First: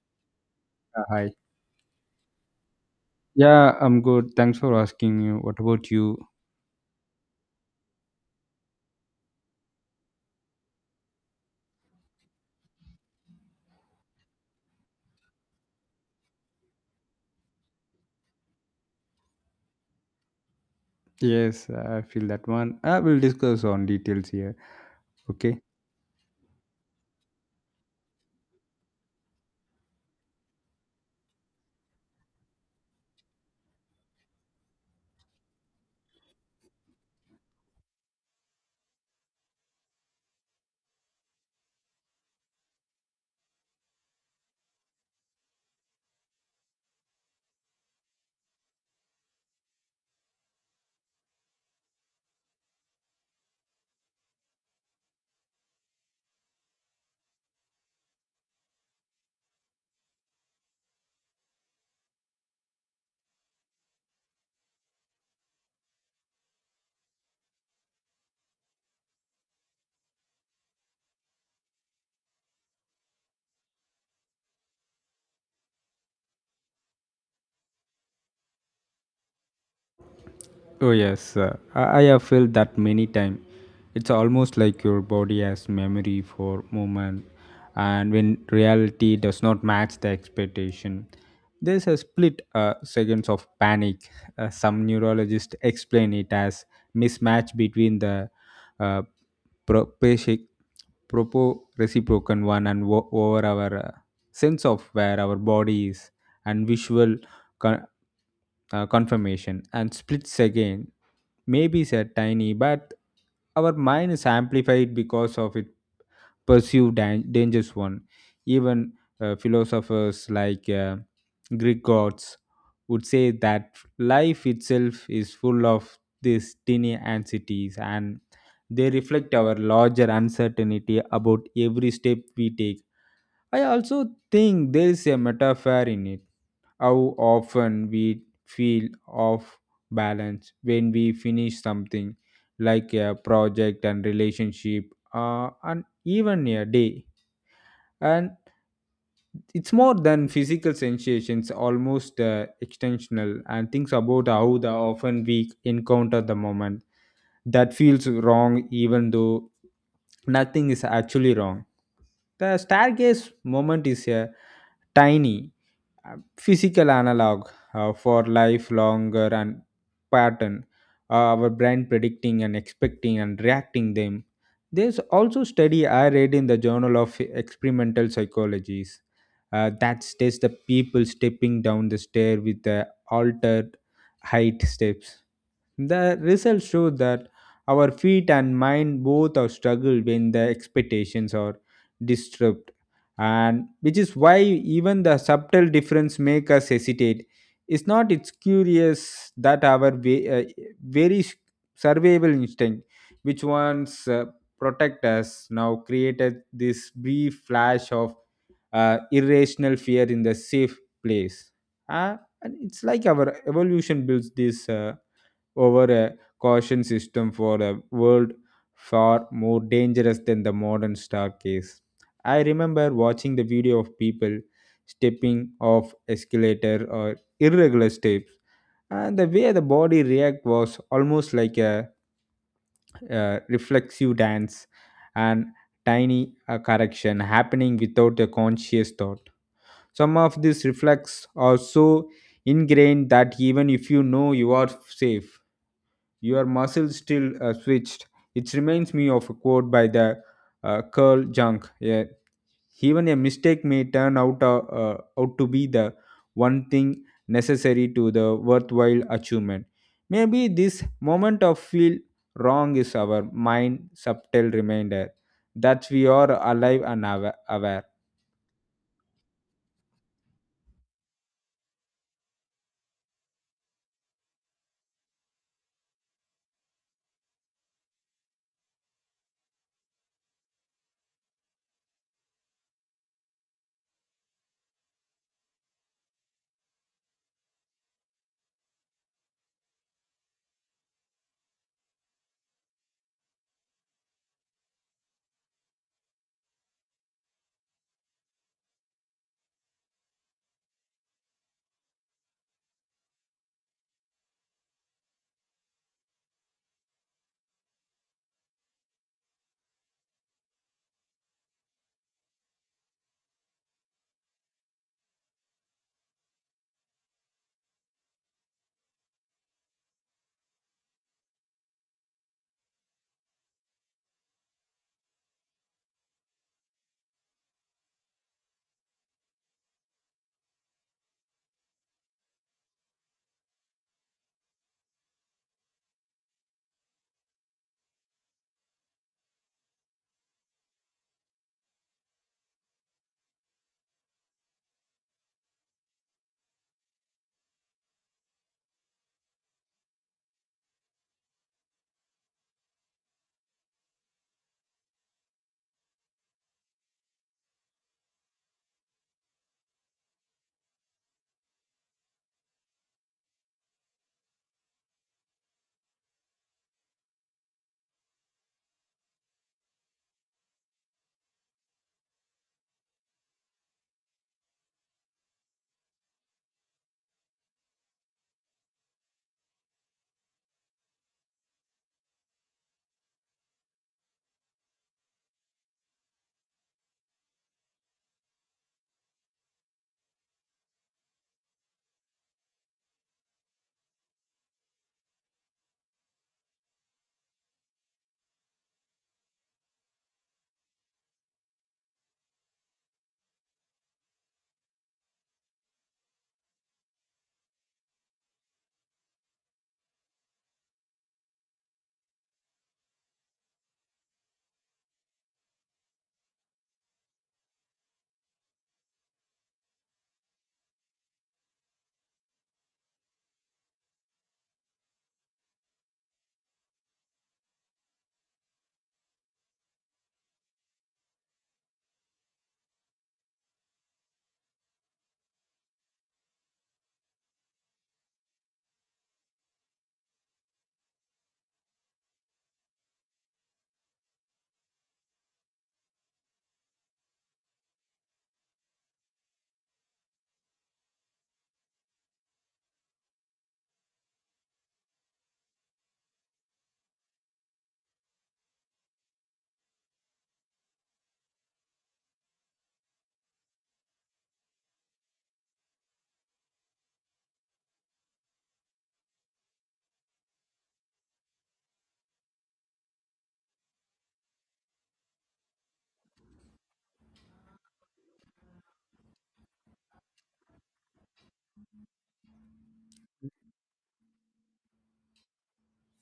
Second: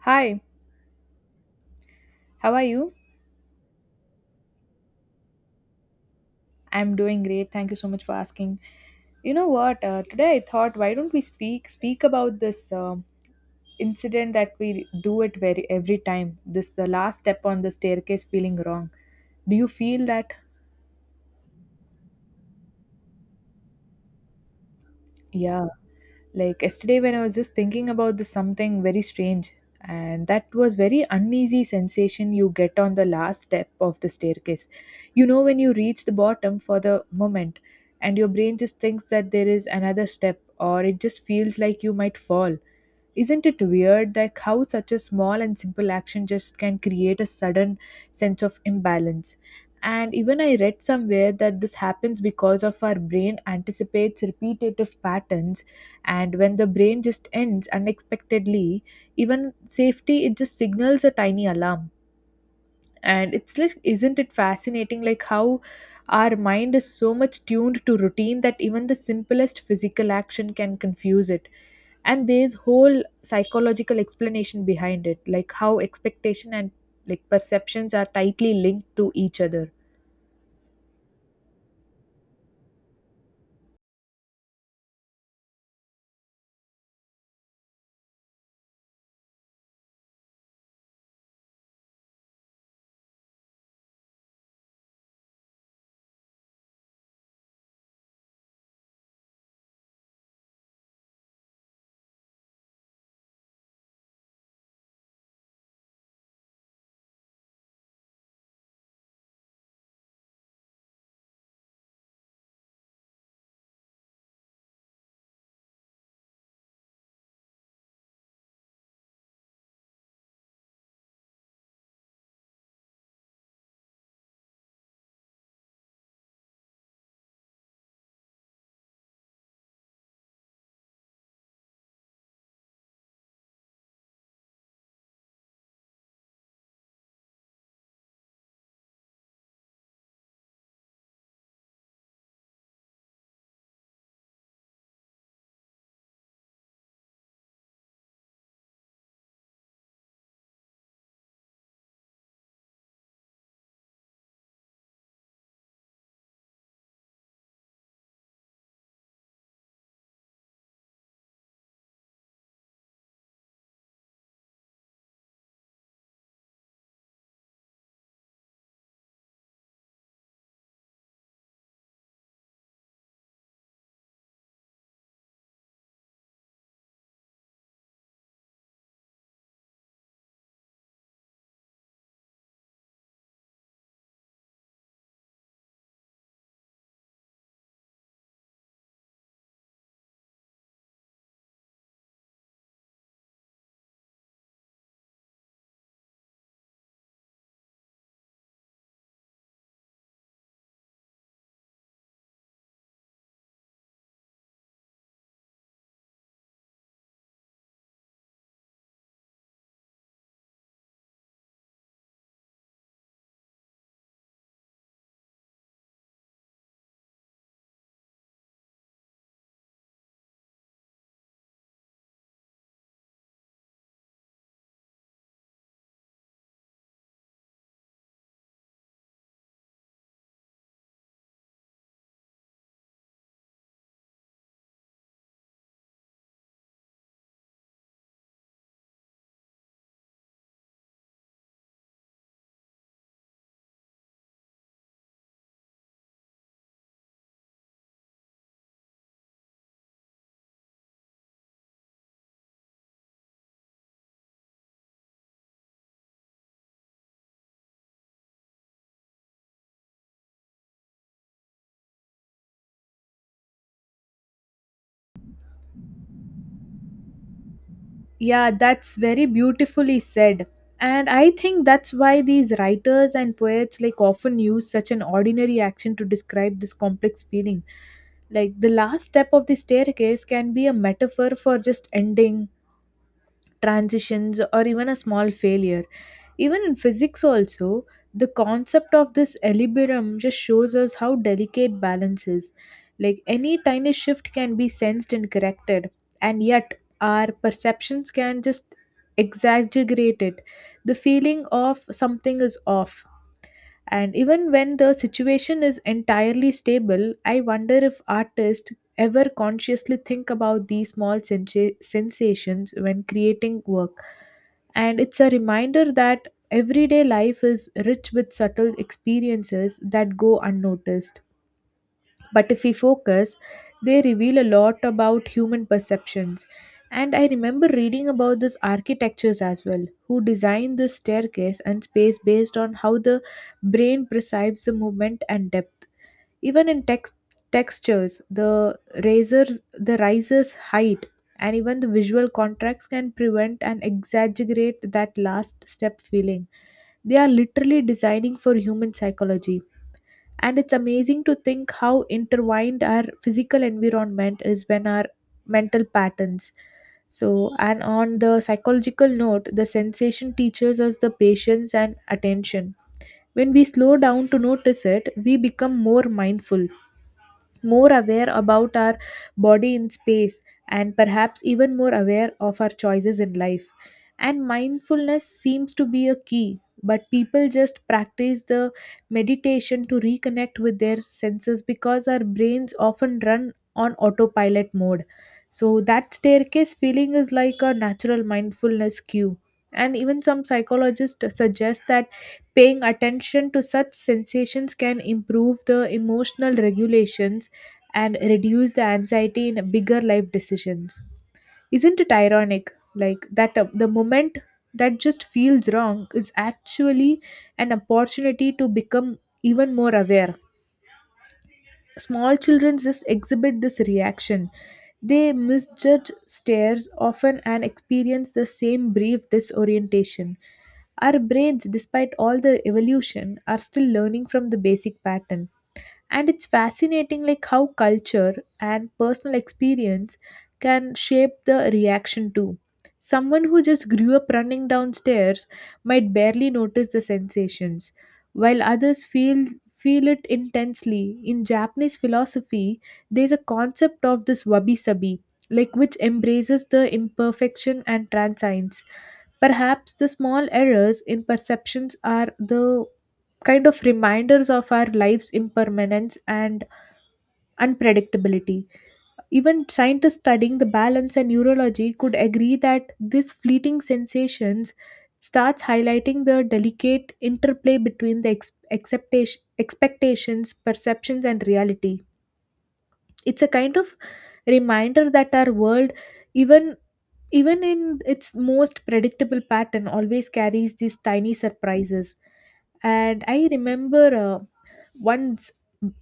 Hi, Hi. how are you? Yeah, I'm good. Thanks for asking you. What about you? I'm doing great. Thank you so much for asking. You know what? Today I thought, why don't we speak about this incident that we do it very every time. This the last step on the staircase feeling wrong. Do you feel that? Yes, I feel that one. I will discuss on details here. Okay. Yeah. Like yesterday, when I was just thinking about this something very strange, and that was very uneasy sensation you get on the last step of the staircase. You know, when you reach the bottom for the moment, and your brain just thinks that there is another step, or it just feels like you might fall. Isn't it weird that how such a small and simple action just can create a sudden sense of imbalance? And even I read somewhere that this happens because of our brain anticipates repetitive patterns, and when the brain just ends unexpectedly, even safety it just signals a tiny alarm. And it's like, isn't it fascinating like how our mind is so much tuned to routine that even the simplest physical action can confuse it, and there's whole psychological explanation behind it like how expectation and like perceptions are tightly linked to each other. Oh yes, I have felt that many times. It's almost like your body has memory for moment, and when reality does not match the expectation, there's a split seconds of panic. Some neurologists explain it as mismatch between the uh, pro- basic- propo reciprocal one and over our sense of where our body is and visual con- confirmation and split second maybe is a tiny but our mind is amplified because of it perceived dangerous one. Even philosophers like Greek gods would say that life itself is full of these tiny anxieties, and they reflect our larger uncertainty about every step we take. I also think there is a metaphor in it, how often we feel off balance when we finish something, like a project and relationship, and even a day. And it's more than physical sensations, almost extensional, and thinks about how the often we encounter the moment that feels wrong even though nothing is actually wrong. The staircase moment is a tiny physical analog for life longer and pattern, our brain predicting and expecting and reacting them. There's also study I read in the Journal of Experimental Psychologies, that states the people stepping down the stair with the altered height steps. The results show that our feet and mind both are struggle when the expectations are disturbed, and which is why even the subtle difference make us hesitate. It's not, it's curious that our very survival instinct, which once protect us, now created this brief flash of irrational fear in the safe place. And it's like our evolution builds this. Over a caution system for a world far more dangerous than the modern staircase. I remember watching the video of people stepping off escalator or irregular steps, and the way the body react was almost like a reflexive dance and tiny correction happening without a conscious thought. Some of these reflex are so ingrained that even if you know you are safe, your muscle still switched. It reminds me of a quote by the Carl Jung. Yeah. Even a mistake may turn out out to be the one thing necessary to the worthwhile achievement. Maybe this moment of feel wrong is our mind subtle reminder that we are alive and aware. Yeah, that's very beautifully said, and I think that's why these writers and poets like often use such an ordinary action to describe this complex feeling. Like the last step of the staircase can be a metaphor for just ending, transitions, or even a small failure. Even in physics also, the concept of this equilibrium just shows us how delicate balance is. Like any tiny shift can be sensed and corrected, and yet our perceptions can just exaggerate it, the feeling of something is off. And even when the situation is entirely stable, I wonder if artists ever consciously think about these small sensations when creating work. And it's a reminder that everyday life is rich with subtle experiences that go unnoticed. But if we focus, they reveal a lot about human perceptions. And I remember reading about these architectures as well, who designed the staircase and space based on how the brain perceives the movement and depth. Even in textures, the razors the riser's height and even the visual contracts can prevent and exaggerate that last step feeling. They are literally designing for human psychology, and it's amazing to think how intertwined our physical environment is when our mental patterns. So, and on the psychological note, the sensation teaches us the patience and attention. When we slow down to notice it, we become more mindful, more aware about our body in space, and perhaps even more aware of our choices in life. And mindfulness seems to be a key, but people just practice the meditation to reconnect with their senses because our brains often run on autopilot mode. So, that staircase feeling is like a natural mindfulness cue. And even some psychologists suggest that paying attention to such sensations can improve the emotional regulations and reduce the anxiety in bigger life decisions. Isn't it ironic? Like that the moment that just feels wrong is actually an opportunity to become even more aware. Small children just exhibit this reaction. They misjudge stares often and experience the same brief disorientation. Our brains, despite all the evolution, are still learning from the basic pattern, and it's fascinating like how culture and personal experience can shape the reaction too. Someone who just grew up running downstairs might barely notice the sensations, while others feel it intensely. In Japanese philosophy, there's a concept of this wabi-sabi, like which embraces the imperfection and transience. Perhaps the small errors in perceptions are the kind of reminders of our life's impermanence and unpredictability. Even scientists studying the balance and neurology could agree that this fleeting sensations starts highlighting the delicate interplay between the acceptation, expectations, perceptions, and reality. It's a kind of reminder that our world, even even in its most predictable pattern, always carries these tiny surprises. And I remember once,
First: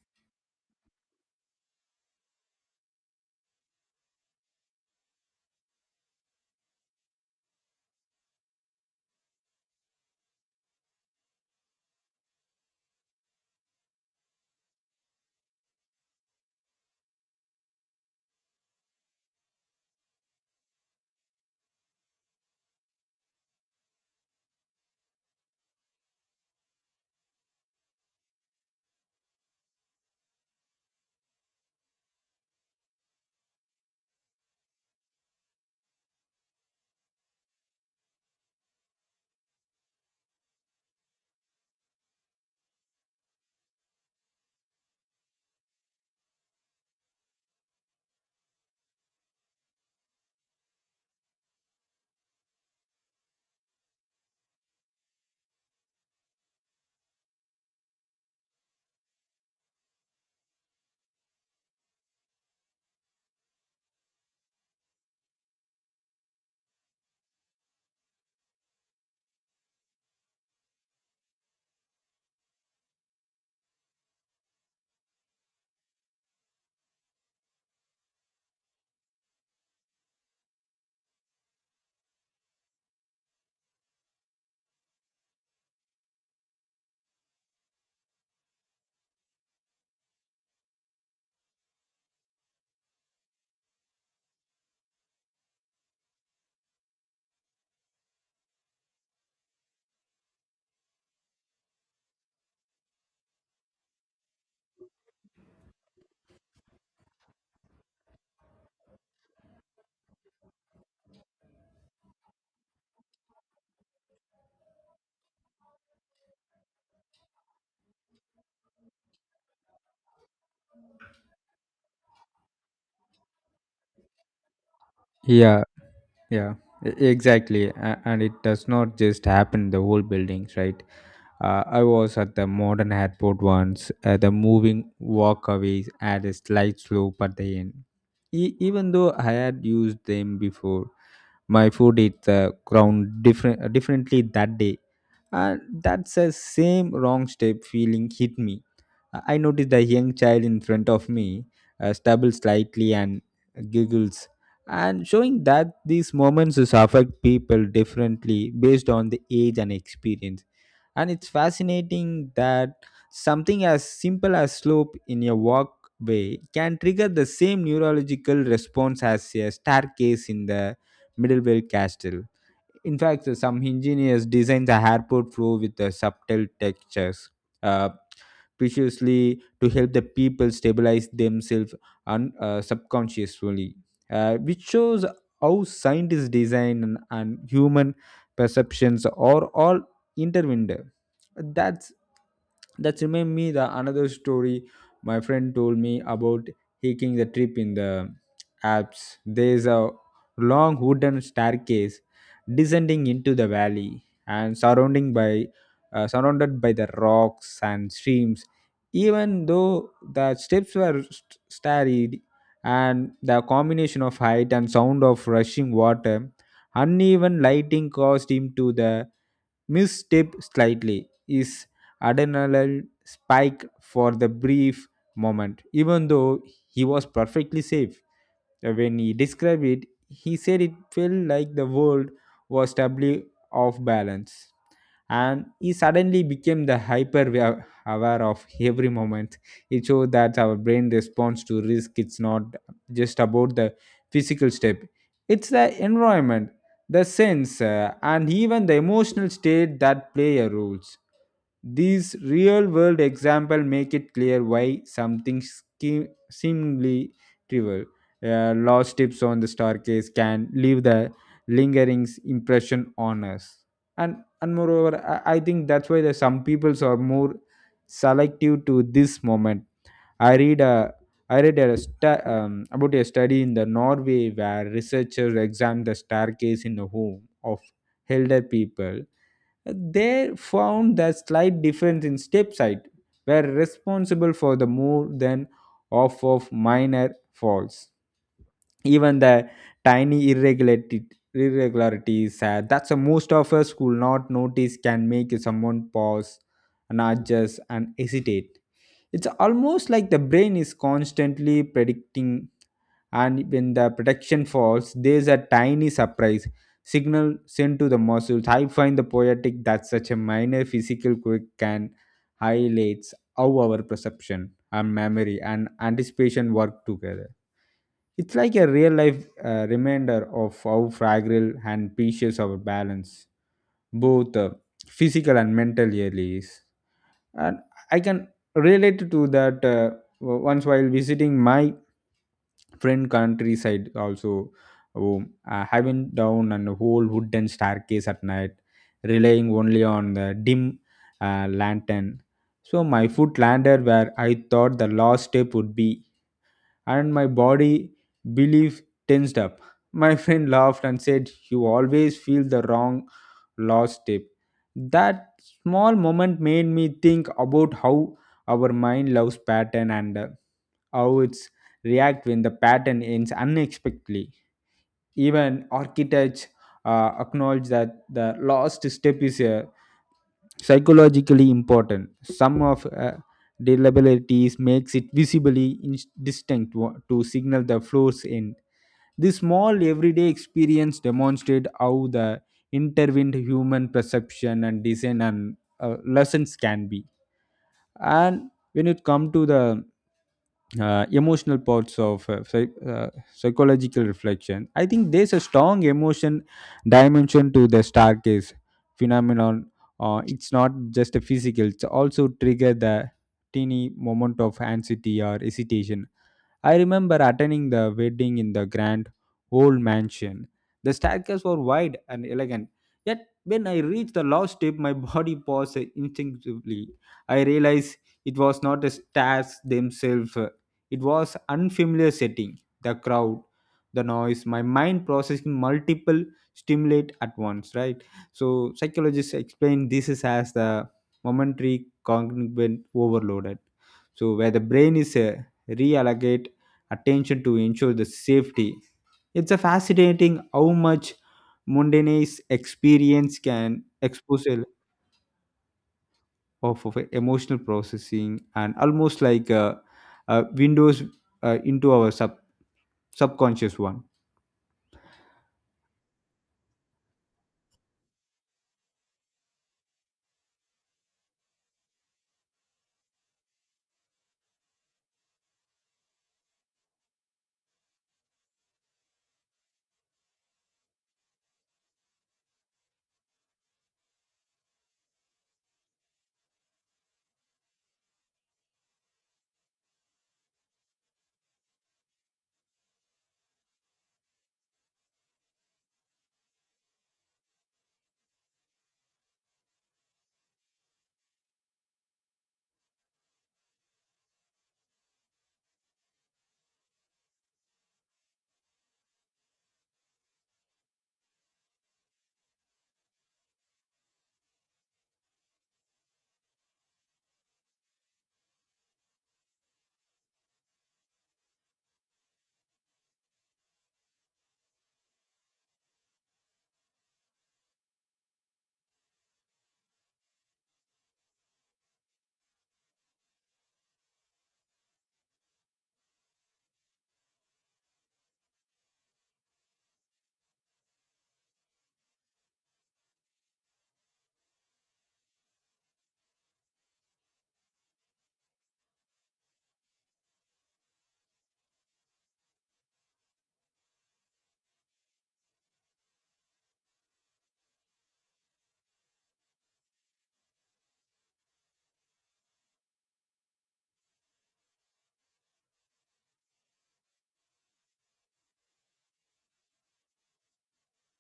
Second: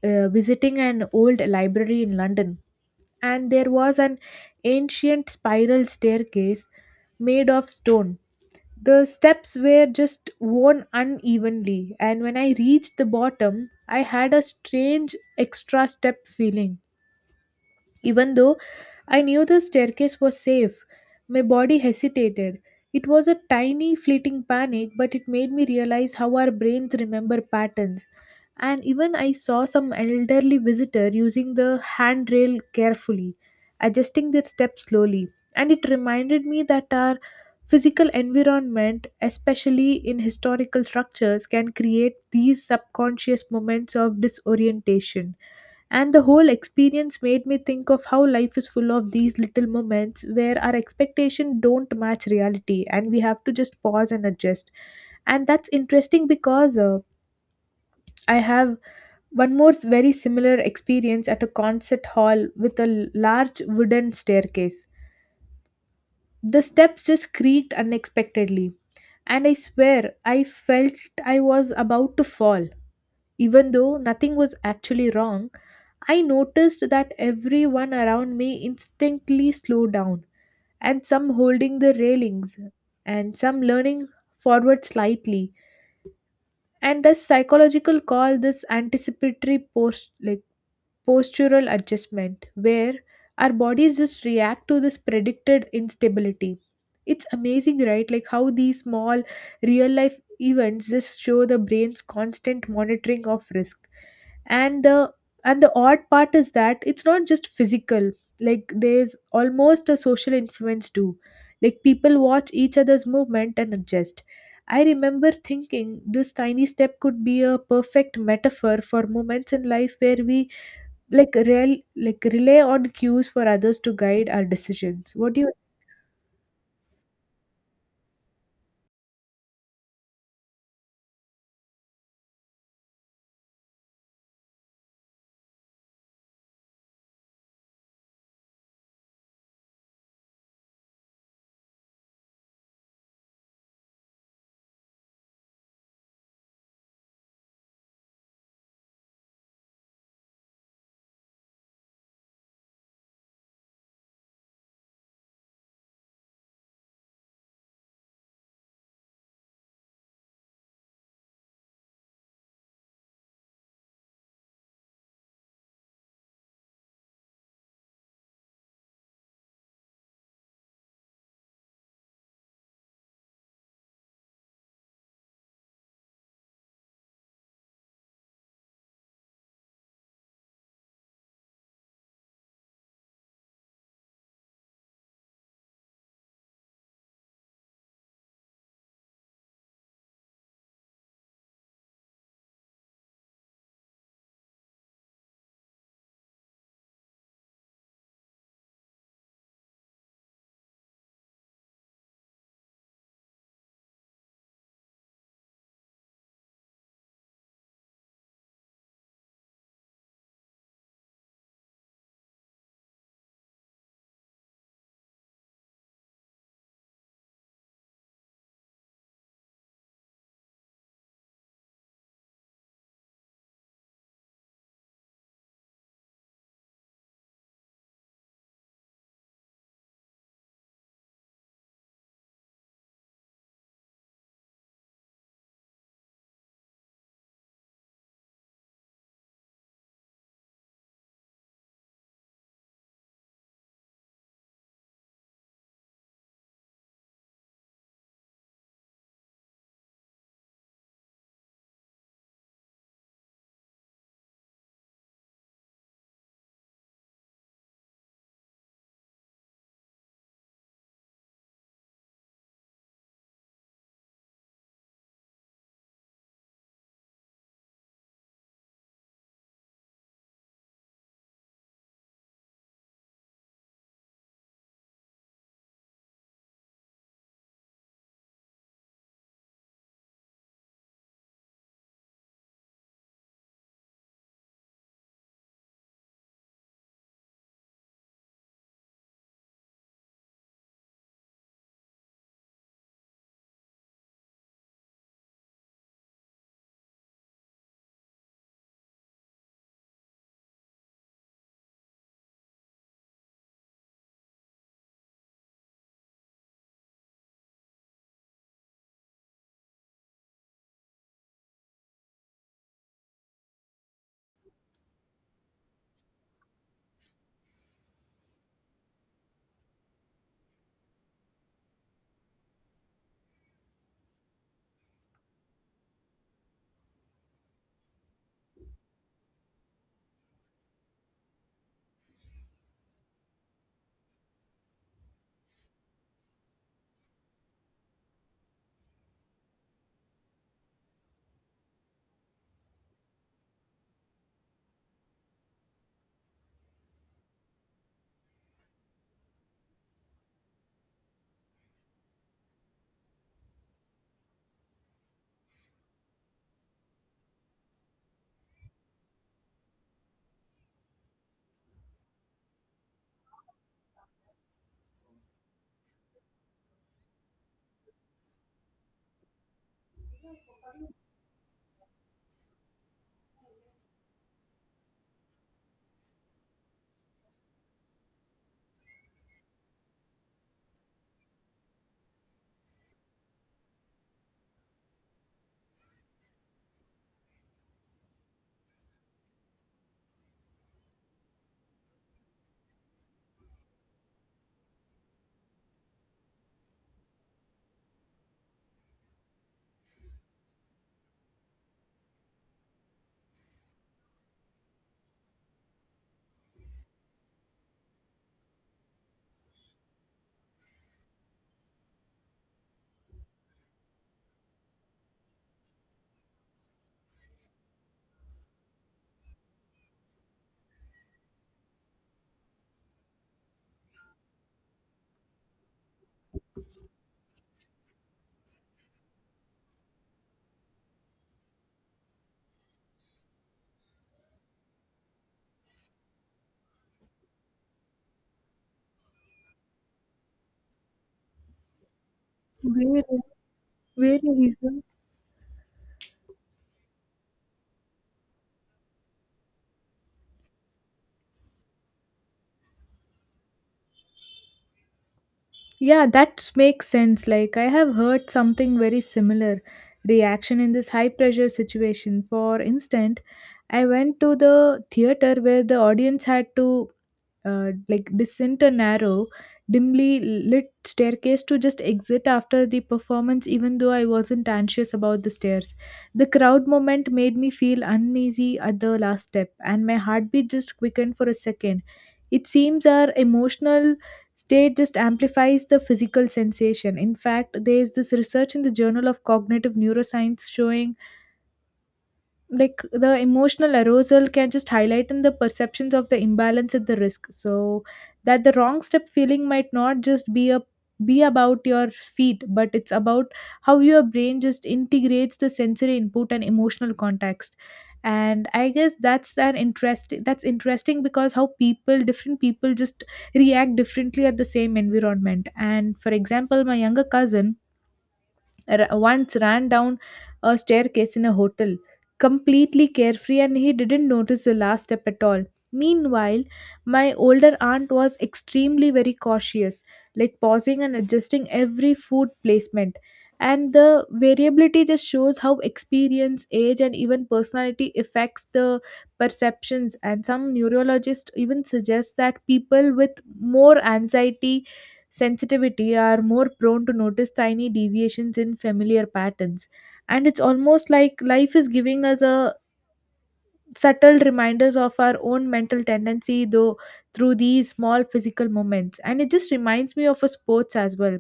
visiting an old library in London, and there was an ancient spiral staircase made of stone. The steps were just worn unevenly, and when I reached the bottom, I had a strange extra step feeling. Even though I knew the staircase was safe, my body hesitated. It was a tiny fleeting panic, but it made me realize how our brains remember patterns. And even I saw some elderly visitor using the handrail carefully, adjusting their steps slowly. And it reminded me that our physical environment, especially in historical structures, can create these subconscious moments of disorientation. And the whole experience made me think of how life is full of these little moments where our expectation don't match reality and we have to just pause and adjust. And that's interesting because I have one more very similar experience at a concert hall with a large wooden staircase. The steps just creaked unexpectedly, and I swear I felt I was about to fall. Even though nothing was actually wrong, I noticed that everyone around me instantly slowed down, and some holding the railings, and some leaning forward slightly. And the psychological call this anticipatory post. Postural adjustment where our bodies just react to this predicted instability. It's amazing, right? Like how these small real life events just show the brain's constant monitoring of risk. and the and the odd part is that it's not just physical. Like there's almost a social influence too, like people watch each other's movement and adjust. I remember thinking this tiny step could be a perfect metaphor for moments in life where we like rely on cues for others to guide our decisions. What do you Yeah, yeah, exactly. And it does not just happen in the whole buildings, right? I was at the modern airport once. The moving walkways had a slight slope at the end. Even though I had used them before, my foot hit the ground differently that day. And that's the same wrong step feeling hit me. I noticed the young child in front of me stumbles slightly and giggles. And showing that these moments affect people differently based on the age and experience, and it's fascinating that something as simple as slope in a walkway can trigger the same neurological response as a staircase in the medieval castle. In fact, some engineers design the airport floor with subtle textures, uh, preciously to help the people stabilize themselves, subconsciously, which shows how scientist design and human perceptions are all intertwined. That's that remind me the another story my friend told me about hiking the trip in the Alps. There's a long wooden staircase descending into the valley and surrounding by surrounded by the rocks and streams. Even though the steps were storied, and the combination of height and sound of rushing water, uneven lighting caused him to the misstep slightly. His adrenaline spike for the brief moment, even though he was perfectly safe. When he described it, he said it felt like the world was stably off balance. And he suddenly became the hyper aware of every moment. It showed that our brain responds to risk. It's not just about the physical step, it's the environment, the sense, and even the emotional state that play a roles. These real world examples make it clear why something seemingly trivial, lost tips on the staircase, can leave the lingering impression on us. And and moreover, I think that's why there's some peoples are more selective to this moment. I read a I read a about a study in the Norway where researchers examined the staircase in the home of elder people. They found the slight difference in step height were responsible for the more than half of minor falls. Even the tiny irregularities, that's the most of us will not notice, can make someone pause and adjust and hesitate. It's almost like the brain is constantly predicting, and when the prediction falls, there's a tiny surprise signal sent to the muscles. I find the poetic that such a minor physical quirk can highlights how our perception, our memory, and anticipation work together. It's like a real life reminder of how fragile and precious our balance, both physical and mental, really is. And I can relate to that. Once while visiting my friend countryside also home, having down an whole wooden staircase at night, relying only on the dim lantern. So my foot landed where I thought the last step would be, and my body belief tensed up. My friend laughed and said, "You always feel the wrong last step." That small moment made me think about how our mind loves pattern, and how it's react when the pattern ends unexpectedly. Even architects acknowledge that the last step is a psychologically important. Some of reliabilities makes it visibly distinct to signal the flow's end. This small everyday experience demonstrate how the intervened human perception and design and lessons can be. And when it come to the emotional parts of psychological reflection. I think there's a strong emotion dimension to the staircase phenomenon. It's not just a physical; it's also trigger the teeny moment of anxiety or hesitation. I remember attending the wedding in the grand old mansion. The staircases were wide and elegant, yet when I reached the last step, my body paused instinctively. I realized it was not the stairs themselves, it was unfamiliar setting, the crowd, the noise, my mind processing multiple stimulate at once, right? So psychologists explain this is as the momentary cognitive overloaded. So where the brain is reallocate attention to ensure the safety. It's a fascinating how much mundane Where, experience can where expose is a it? Of emotional processing, and almost like a windows into our subconscious one. Yeah, that makes sense. Like, I have heard something very similar reaction in this high pressure situation. For instance, I went to the theater where the audience had to like descent a narrow, dimly lit staircase to just exit after the performance, even though I wasn't anxious about the stairs. The crowd moment made me feel uneasy at the last step, and my heartbeat just quickened for a second. It seems our emotional state just amplifies the physical sensation. In fact, there is this research in the Journal of Cognitive Neuroscience showing like the emotional arousal can just highlight in the perceptions of the imbalance at the risk, so that the wrong step feeling might not just be a be about your feet, but it's about how your brain just integrates the sensory input and emotional context. And I guess that's an interest that's interesting because how people different people just react differently at the same environment. And for example, my younger cousin once ran down a staircase in a hotel, completely carefree, and he didn't notice the last step at all. Meanwhile, my older aunt was extremely very cautious, like pausing and adjusting every food placement. And the variability just shows how experience, age, and even personality affects the perceptions. And some neurologists even suggest that people with more anxiety sensitivity are more prone to notice tiny deviations in familiar patterns, and it's almost like life is giving us a subtle reminders of our own mental tendency though through these small physical moments. And it just reminds me of a sports as well.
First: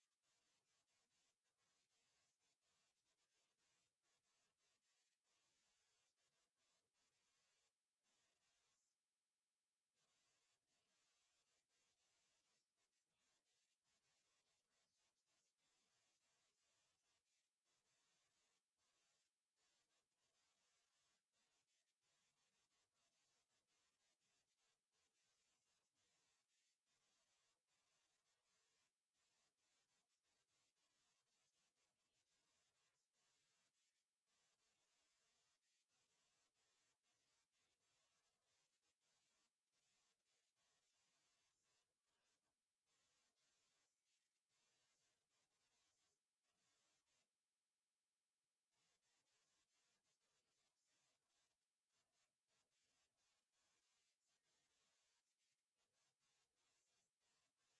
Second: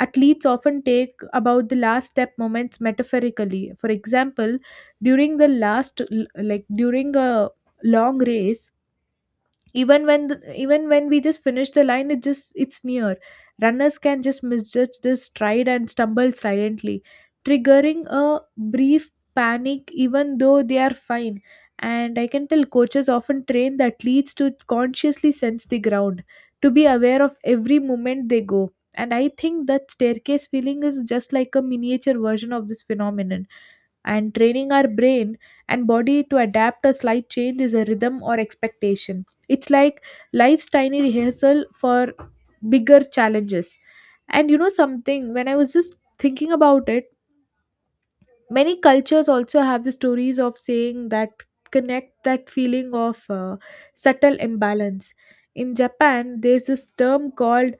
Athletes often take about the last step moments metaphorically. For example, during the last like during a long race, even when we just finish the line, it just it's near, runners can just misjudge this stride and stumble silently, triggering a brief panic even though they are fine. And I can tell coaches often train the athletes to consciously sense the ground, to be aware of every moment they go. And I think that staircase feeling is just like a miniature version of this phenomenon, and training our brain and body to adapt a slight change is a rhythm or expectation. It's like life's tiny rehearsal for bigger challenges. And you know something, when I was just thinking about it, many cultures also have the stories of saying that connect that feeling of subtle imbalance. In Japan, there's this term called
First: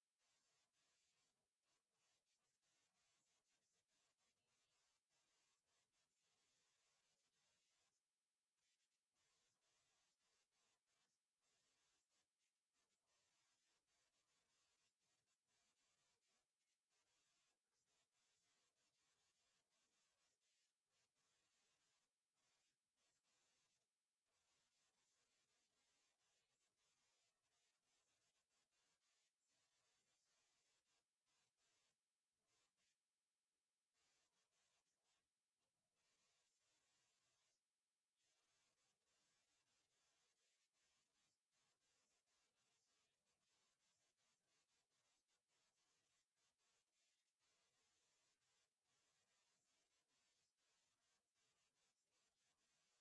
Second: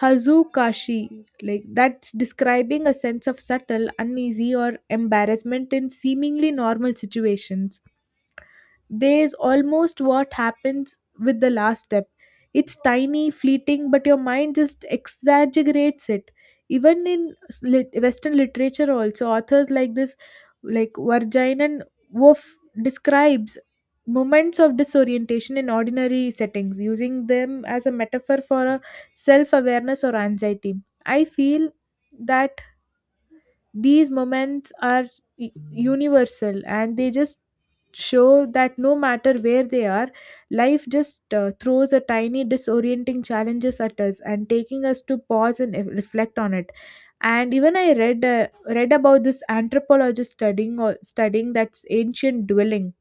Hazukashi, like that's describing a sense of subtle uneasy or embarrassment in seemingly normal situations. There's almost what happens with the last step. It's tiny, fleeting, but your mind just exaggerates it. Even in Western literature, also authors like this, like Varjayan Wolf, describes moments of disorientation in ordinary settings, using them as a metaphor for a self-awareness or anxiety. I feel that these moments are universal and they just show that no matter where they are, life just throws a tiny disorienting challenges at us and taking us to pause and reflect on it. And even I read read about this anthropologist studying or studying that's ancient dwelling,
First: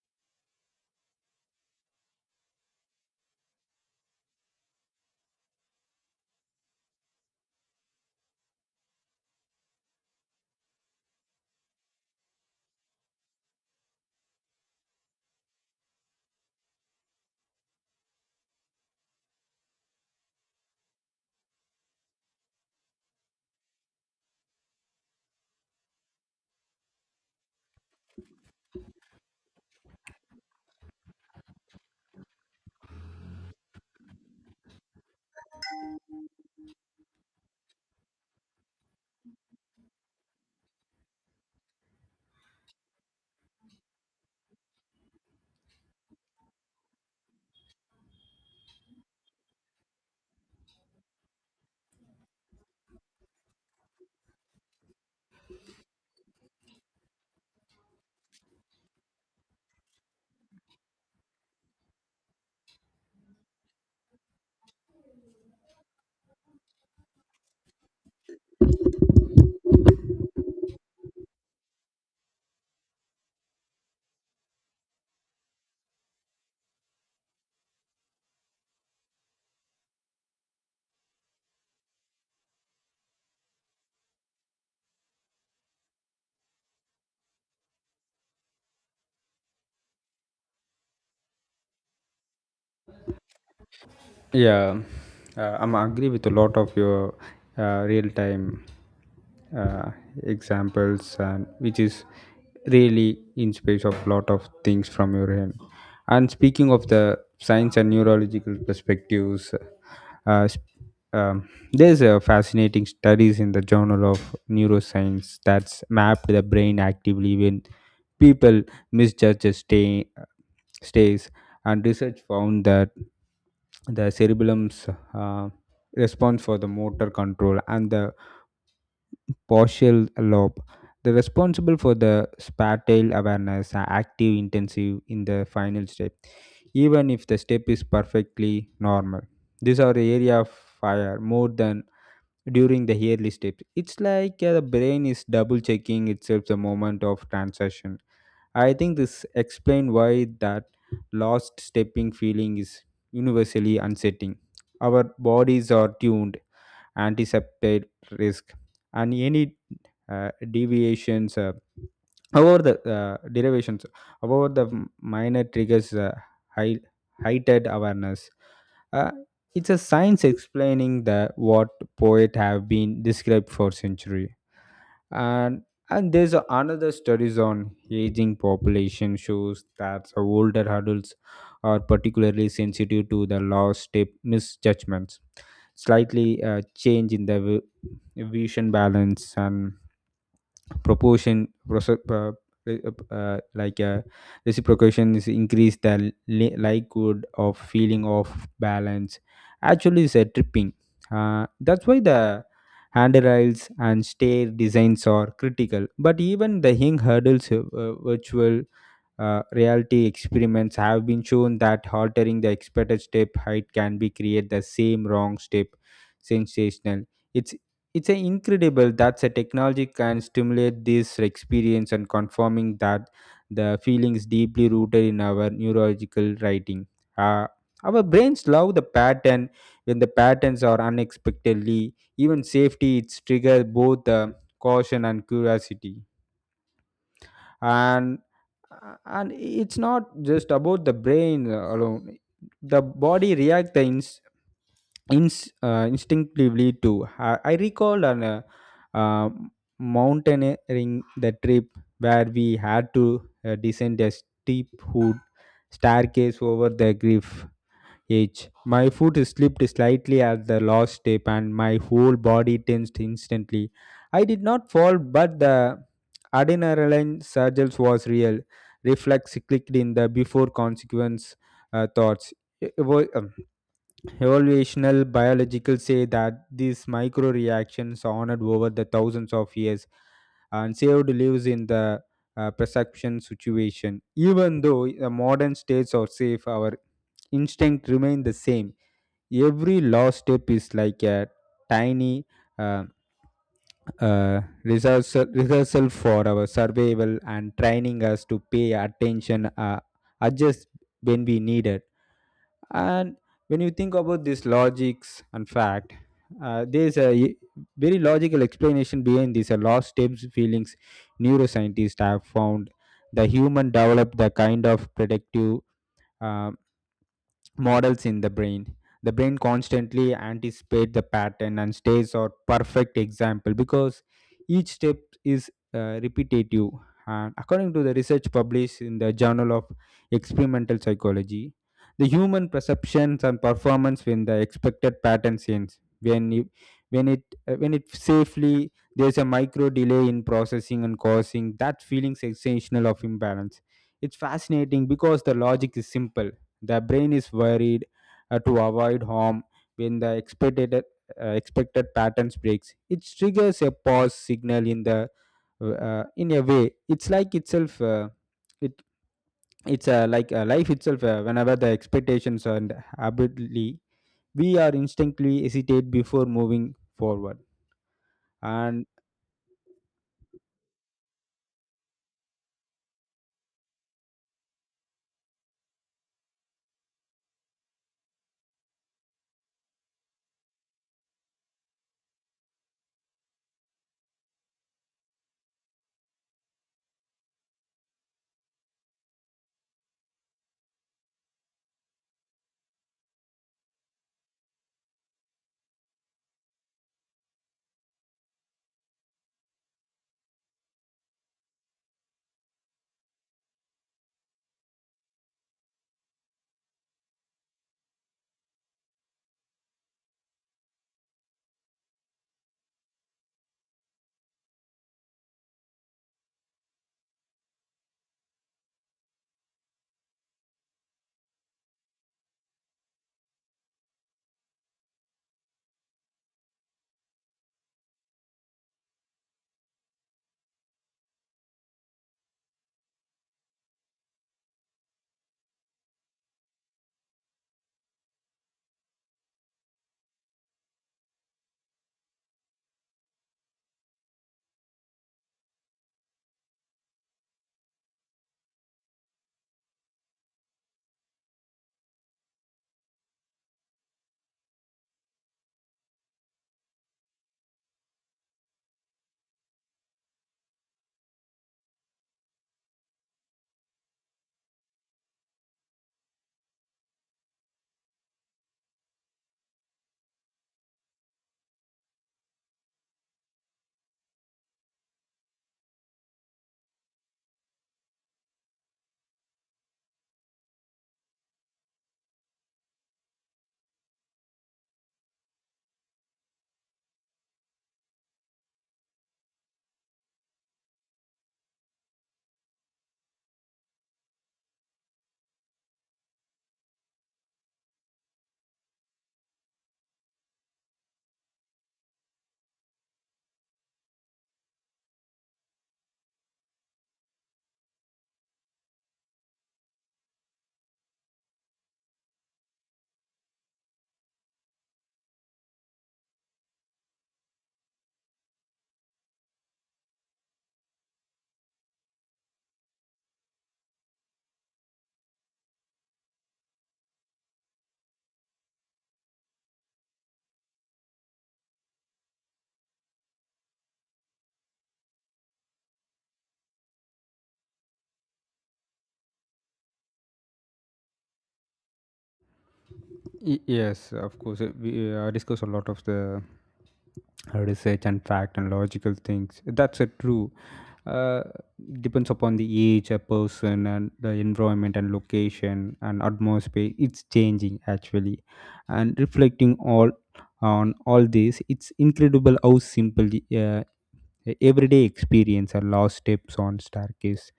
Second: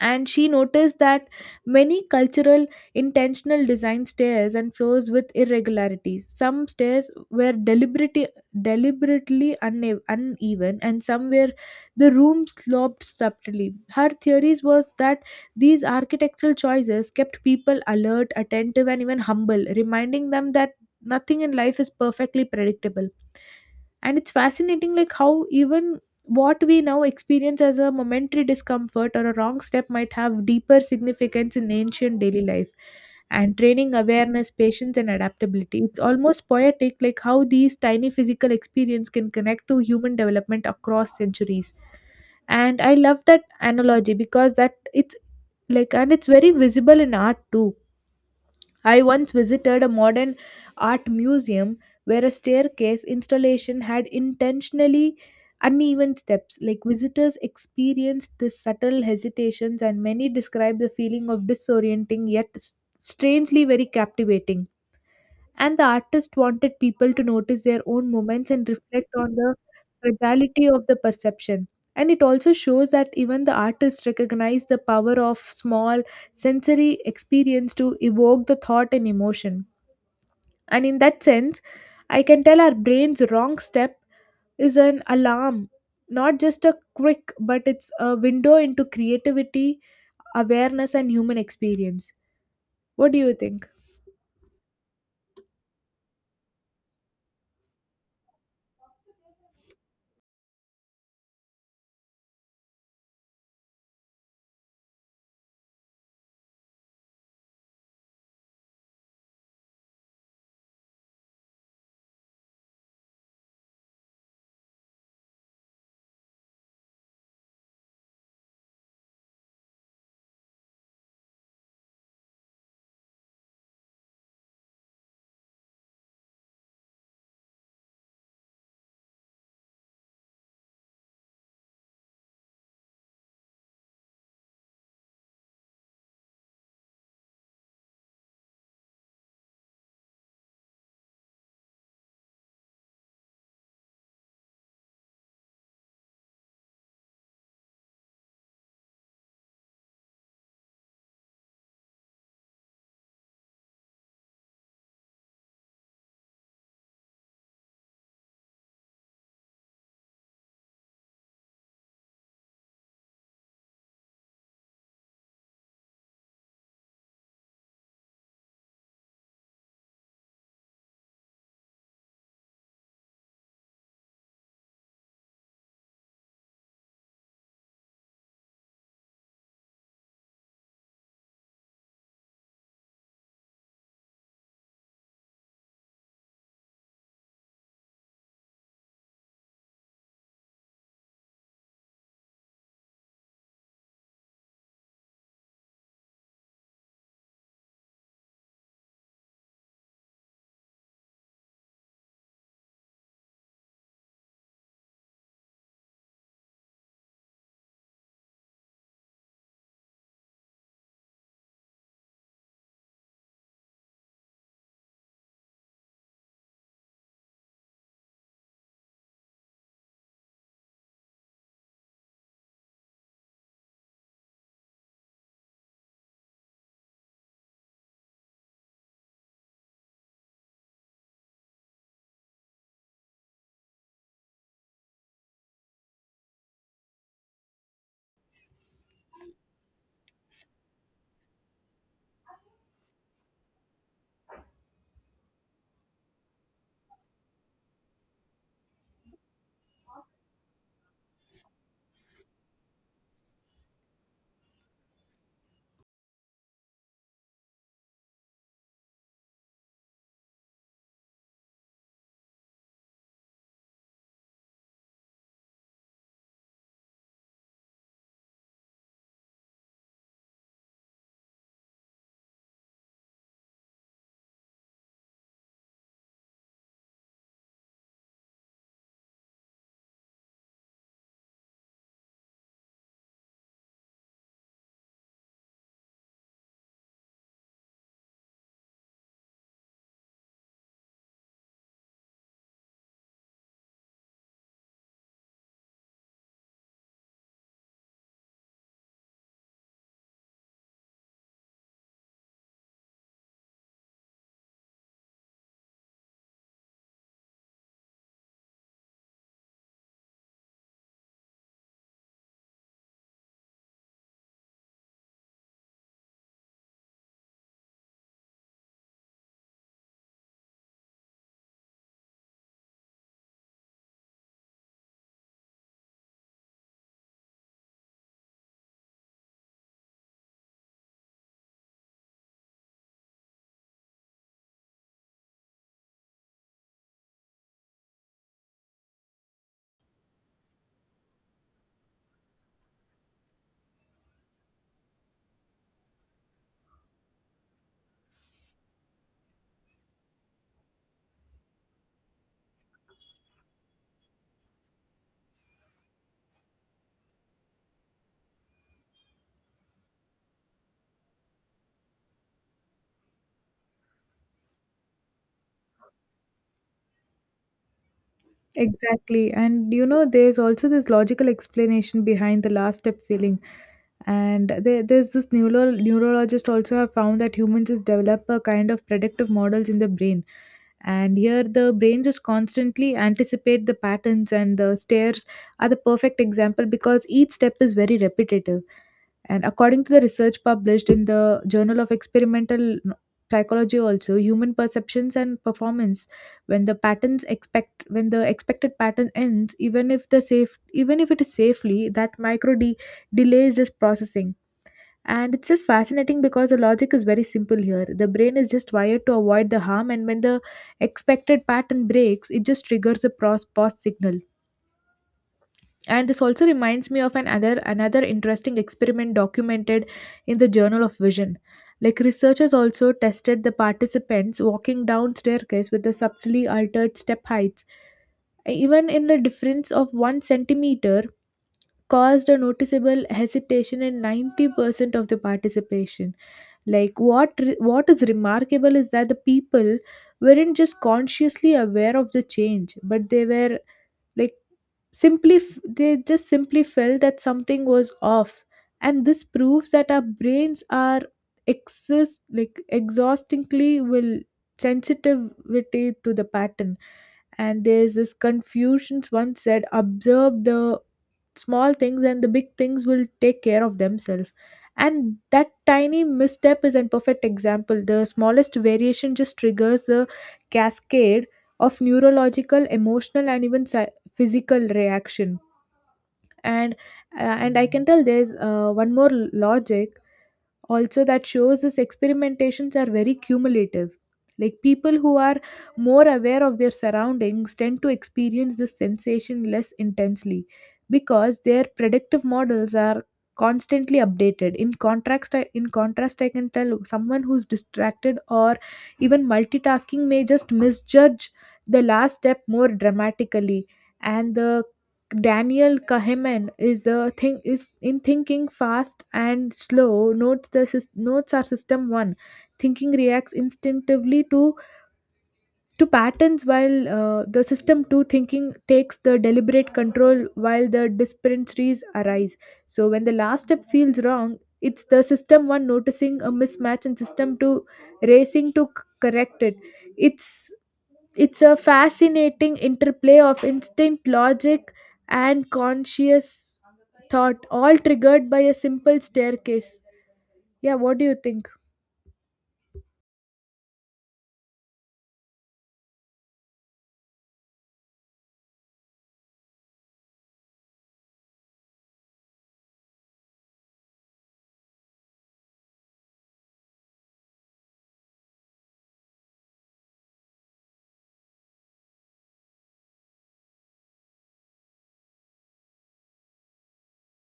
and she noticed that many cultural intentional design stairs and floors with irregularities. Some stairs were deliberately uneven, and some were the room sloped subtly. Her theories was that these architectural choices kept people alert, attentive, and even humble, reminding them that nothing in life is perfectly predictable. And it's fascinating like how even what we now experience as a momentary discomfort or a wrong step might have deeper significance in ancient daily life and training awareness, patience, and adaptability. It's almost poetic, like how these tiny physical experience can connect to human development across centuries. And I love that analogy because that it's like, and it's very visible in art too. I once visited a modern art museum where a staircase installation had intentionally uneven steps. Like, visitors experienced the subtle hesitations, and many described the feeling of disorienting yet strangely very captivating. And the artist wanted people to notice their own moments and reflect on the fragility of the perception. And it also shows that even the artist recognized the power of small sensory experience to evoke the thought and emotion. And in that sense, I can tell our brain's wrong step is an alarm, not just a quick, but it's a window into creativity, awareness, and human experience. What do you think? Yeah, I'm agree with a lot of your real time uh, examples, and which is really in space of lot of things from your end. And speaking of the science and neurological perspectives, uh, sp- there's a fascinating studies in the Journal of Neuroscience that's mapped the brain actively when people misjudge a stays, and research found that the cerebellum's uh, response for the motor control, and the partial lobe the responsible for the spatial awareness, are active intensive in the final step, even if the step is perfectly normal. These are the area of fire more than during the early steps. It's like the brain is double checking itself the moment of transition. I think this explains why that lost stepping feeling is universally unsettling. Our bodies are tuned, anticipate risk, and any deviations, however the uh, derivations however the minor triggers, high, heightened awareness. uh, it's a science explaining the what poet have been described for century. And and there's another studies on aging population shows that the older adults are particularly sensitive to the loss step misjudgments. Slightly change in the vi- vision balance and proportion proce- re- like reciprocation is increase the likelihood of feeling of balance. Actually, it's a tripping, that's why the handrails and stair designs are critical. But even the hang hurdles, virtual reality experiments have been shown that altering the expected step height can be create the same wrong step sensational. It's it's a incredible that a technology can stimulate this experience, and confirming that the feelings deeply rooted in our neurological writing. Uh, our brains love the pattern. When the patterns are unexpectedly even safety, it's trigger both the caution and curiosity. And and it's not just about the brain alone. The body reacts the instinctively too. I recall an uh, mountaineering the trip where we had to descend a steep hood staircase over the cliff edge. My foot slipped slightly at the last step, and my whole body tensed instantly. I did not fall, but the adrenaline surge was real. Reflex clicked in the before consequence thoughts. E-, Evo- um, Evolutional biological say that these micro reactions honored over the thousands of years, and saved lives in the perception situation. Even though the modern states are safe, our instinct remain the same. Every last step is like a tiny, uh, rehearsal for our survival, and training us to pay attention, adjust when we need it. And when you think about this logics and fact, there's a very logical explanation behind this. A lost steps feelings, neuroscientists have found the human developed the kind of predictive uh, models in the brain. The brain constantly anticipates the pattern, and stays or perfect example because each step is repetitive. And according to the research published in the Journal of Experimental Psychology, the human perceptions and performance when the expected pattern ends, when it, when it safely, there's a micro delay in processing and causing that feeling sensational of imbalance. It's fascinating because the logic is simple. The brain is worried, to avoid harm when the expected patterns breaks. It triggers a pause signal in the, in a way. It's like itself. It it's Like life itself. Whenever the expectations and habitually, we are instinctively hesitate before moving forward. And Exactly. And you know, there's also this logical explanation behind the last step feeling. And there's this neurologist also have found that humans just develop a kind of predictive models in the brain. And here the brain just constantly anticipate the patterns, and the stairs are the perfect example because each step is very repetitive. And according to the research published in the Journal of Experimental Psychology also, human perceptions and performance when the patterns expect when the expected pattern ends, even if the safe, even if it is safely, that delays this processing. And it's just fascinating because the logic is very simple here. The brain is just wired to avoid the harm, and when the expected pattern breaks, it just triggers a pause signal. And this also reminds me of another interesting experiment documented in the Journal of Vision. Like, researchers also tested the participants walking down staircase with the subtly altered step heights. Even in the difference of 1 centimeter caused a noticeable hesitation in 90% of the participation. Like, what is remarkable is that the people weren't just consciously aware of the change, but they were like simply they just simply felt that something was off. And this proves that our brains are exist like exhaustingly will sensitivity to the pattern. And there's this confusions once said, observe the small things and the big things will take care of themselves. And that tiny misstep is a perfect example. The smallest variation just triggers the cascade of neurological, emotional, and even physical reaction. And uh, and I can tell there's one more logic also that shows this experimentations are very cumulative. Like, people who are more aware of their surroundings tend to experience this sensation less intensely because their predictive models are constantly updated. In contrast, I can tell someone who's distracted or even multitasking may just misjudge the last step more dramatically. And the Daniel Kahneman is the thing is in Thinking Fast and Slow. Notes are system one thinking reacts instinctively to patterns, while the system two thinking takes the deliberate control while the disparities arise. So when the last step feels wrong, it's the system one noticing a mismatch and system two racing to correct it. It's it's a fascinating interplay of instinct, logic, and conscious thought, all triggered by a simple staircase. Yeah, what do you think? Yes, of course, we discuss a lot of the research and fact and logical things. That's a true, uh, depends upon the age a person and the environment and location and atmosphere, it's changing actually. And reflecting all on all this, it's incredible how simple the everyday experience or lost steps on staircase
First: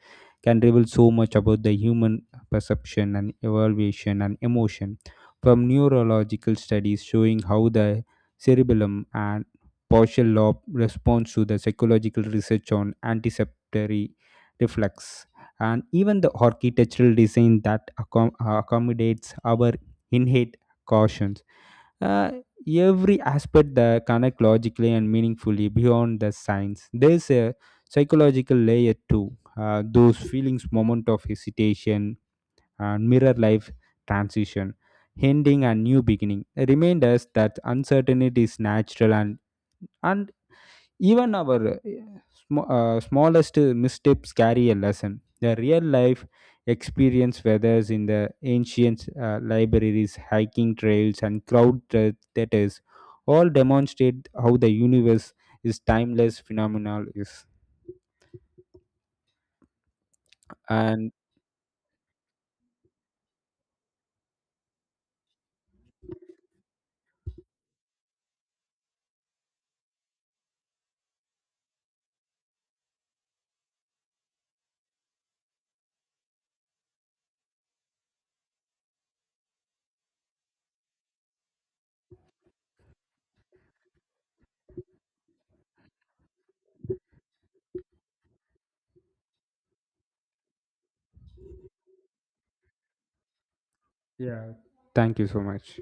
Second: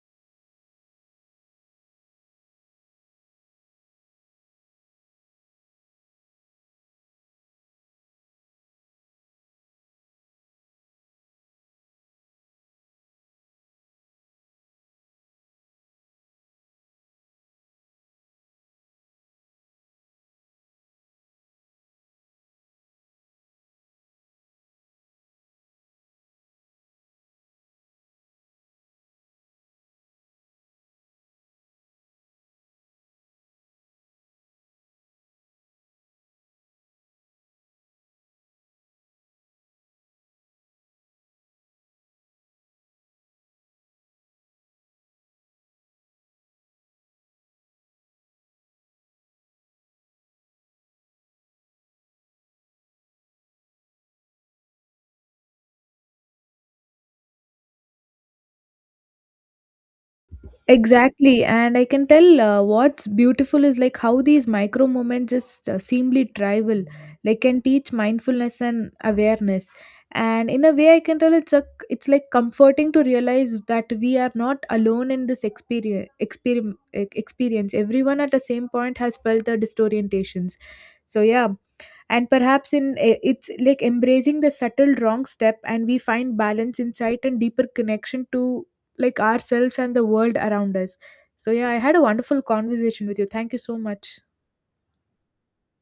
can reveal so much about the human perception and evaluation and emotion. From neurological studies showing how the cerebellum and partial lobe responds, to the psychological research on anticipatory reflex, and even the architectural design that accommodates our innate caution, uh, every aspect that connect logically and meaningfully. Beyond the science, there's a psychological layer too. Those feelings moment of hesitation and mirror life transition, ending and new beginning, remind us that uncertainty is natural, and even our smallest missteps carry a lesson. The real life experience, whether it's in the ancient libraries, hiking trails, and crowd theaters, all demonstrate how the universe is timeless phenomenal is. And Exactly, and I can tell what's beautiful is like how these micro moments just seemingly trivial, like, can teach mindfulness and awareness. And in a way, I can tell it's like comforting to realize that we are not alone in this experience. Experience. Experience. Everyone at the same point has felt the disorientations. So yeah, and perhaps in eh, it's like embracing the subtle wrong step and we find balance, insight, and deeper connection to like ourselves and the world around us. So yeah, I had a wonderful conversation with you. Thank you so much. yeah, thank you so much.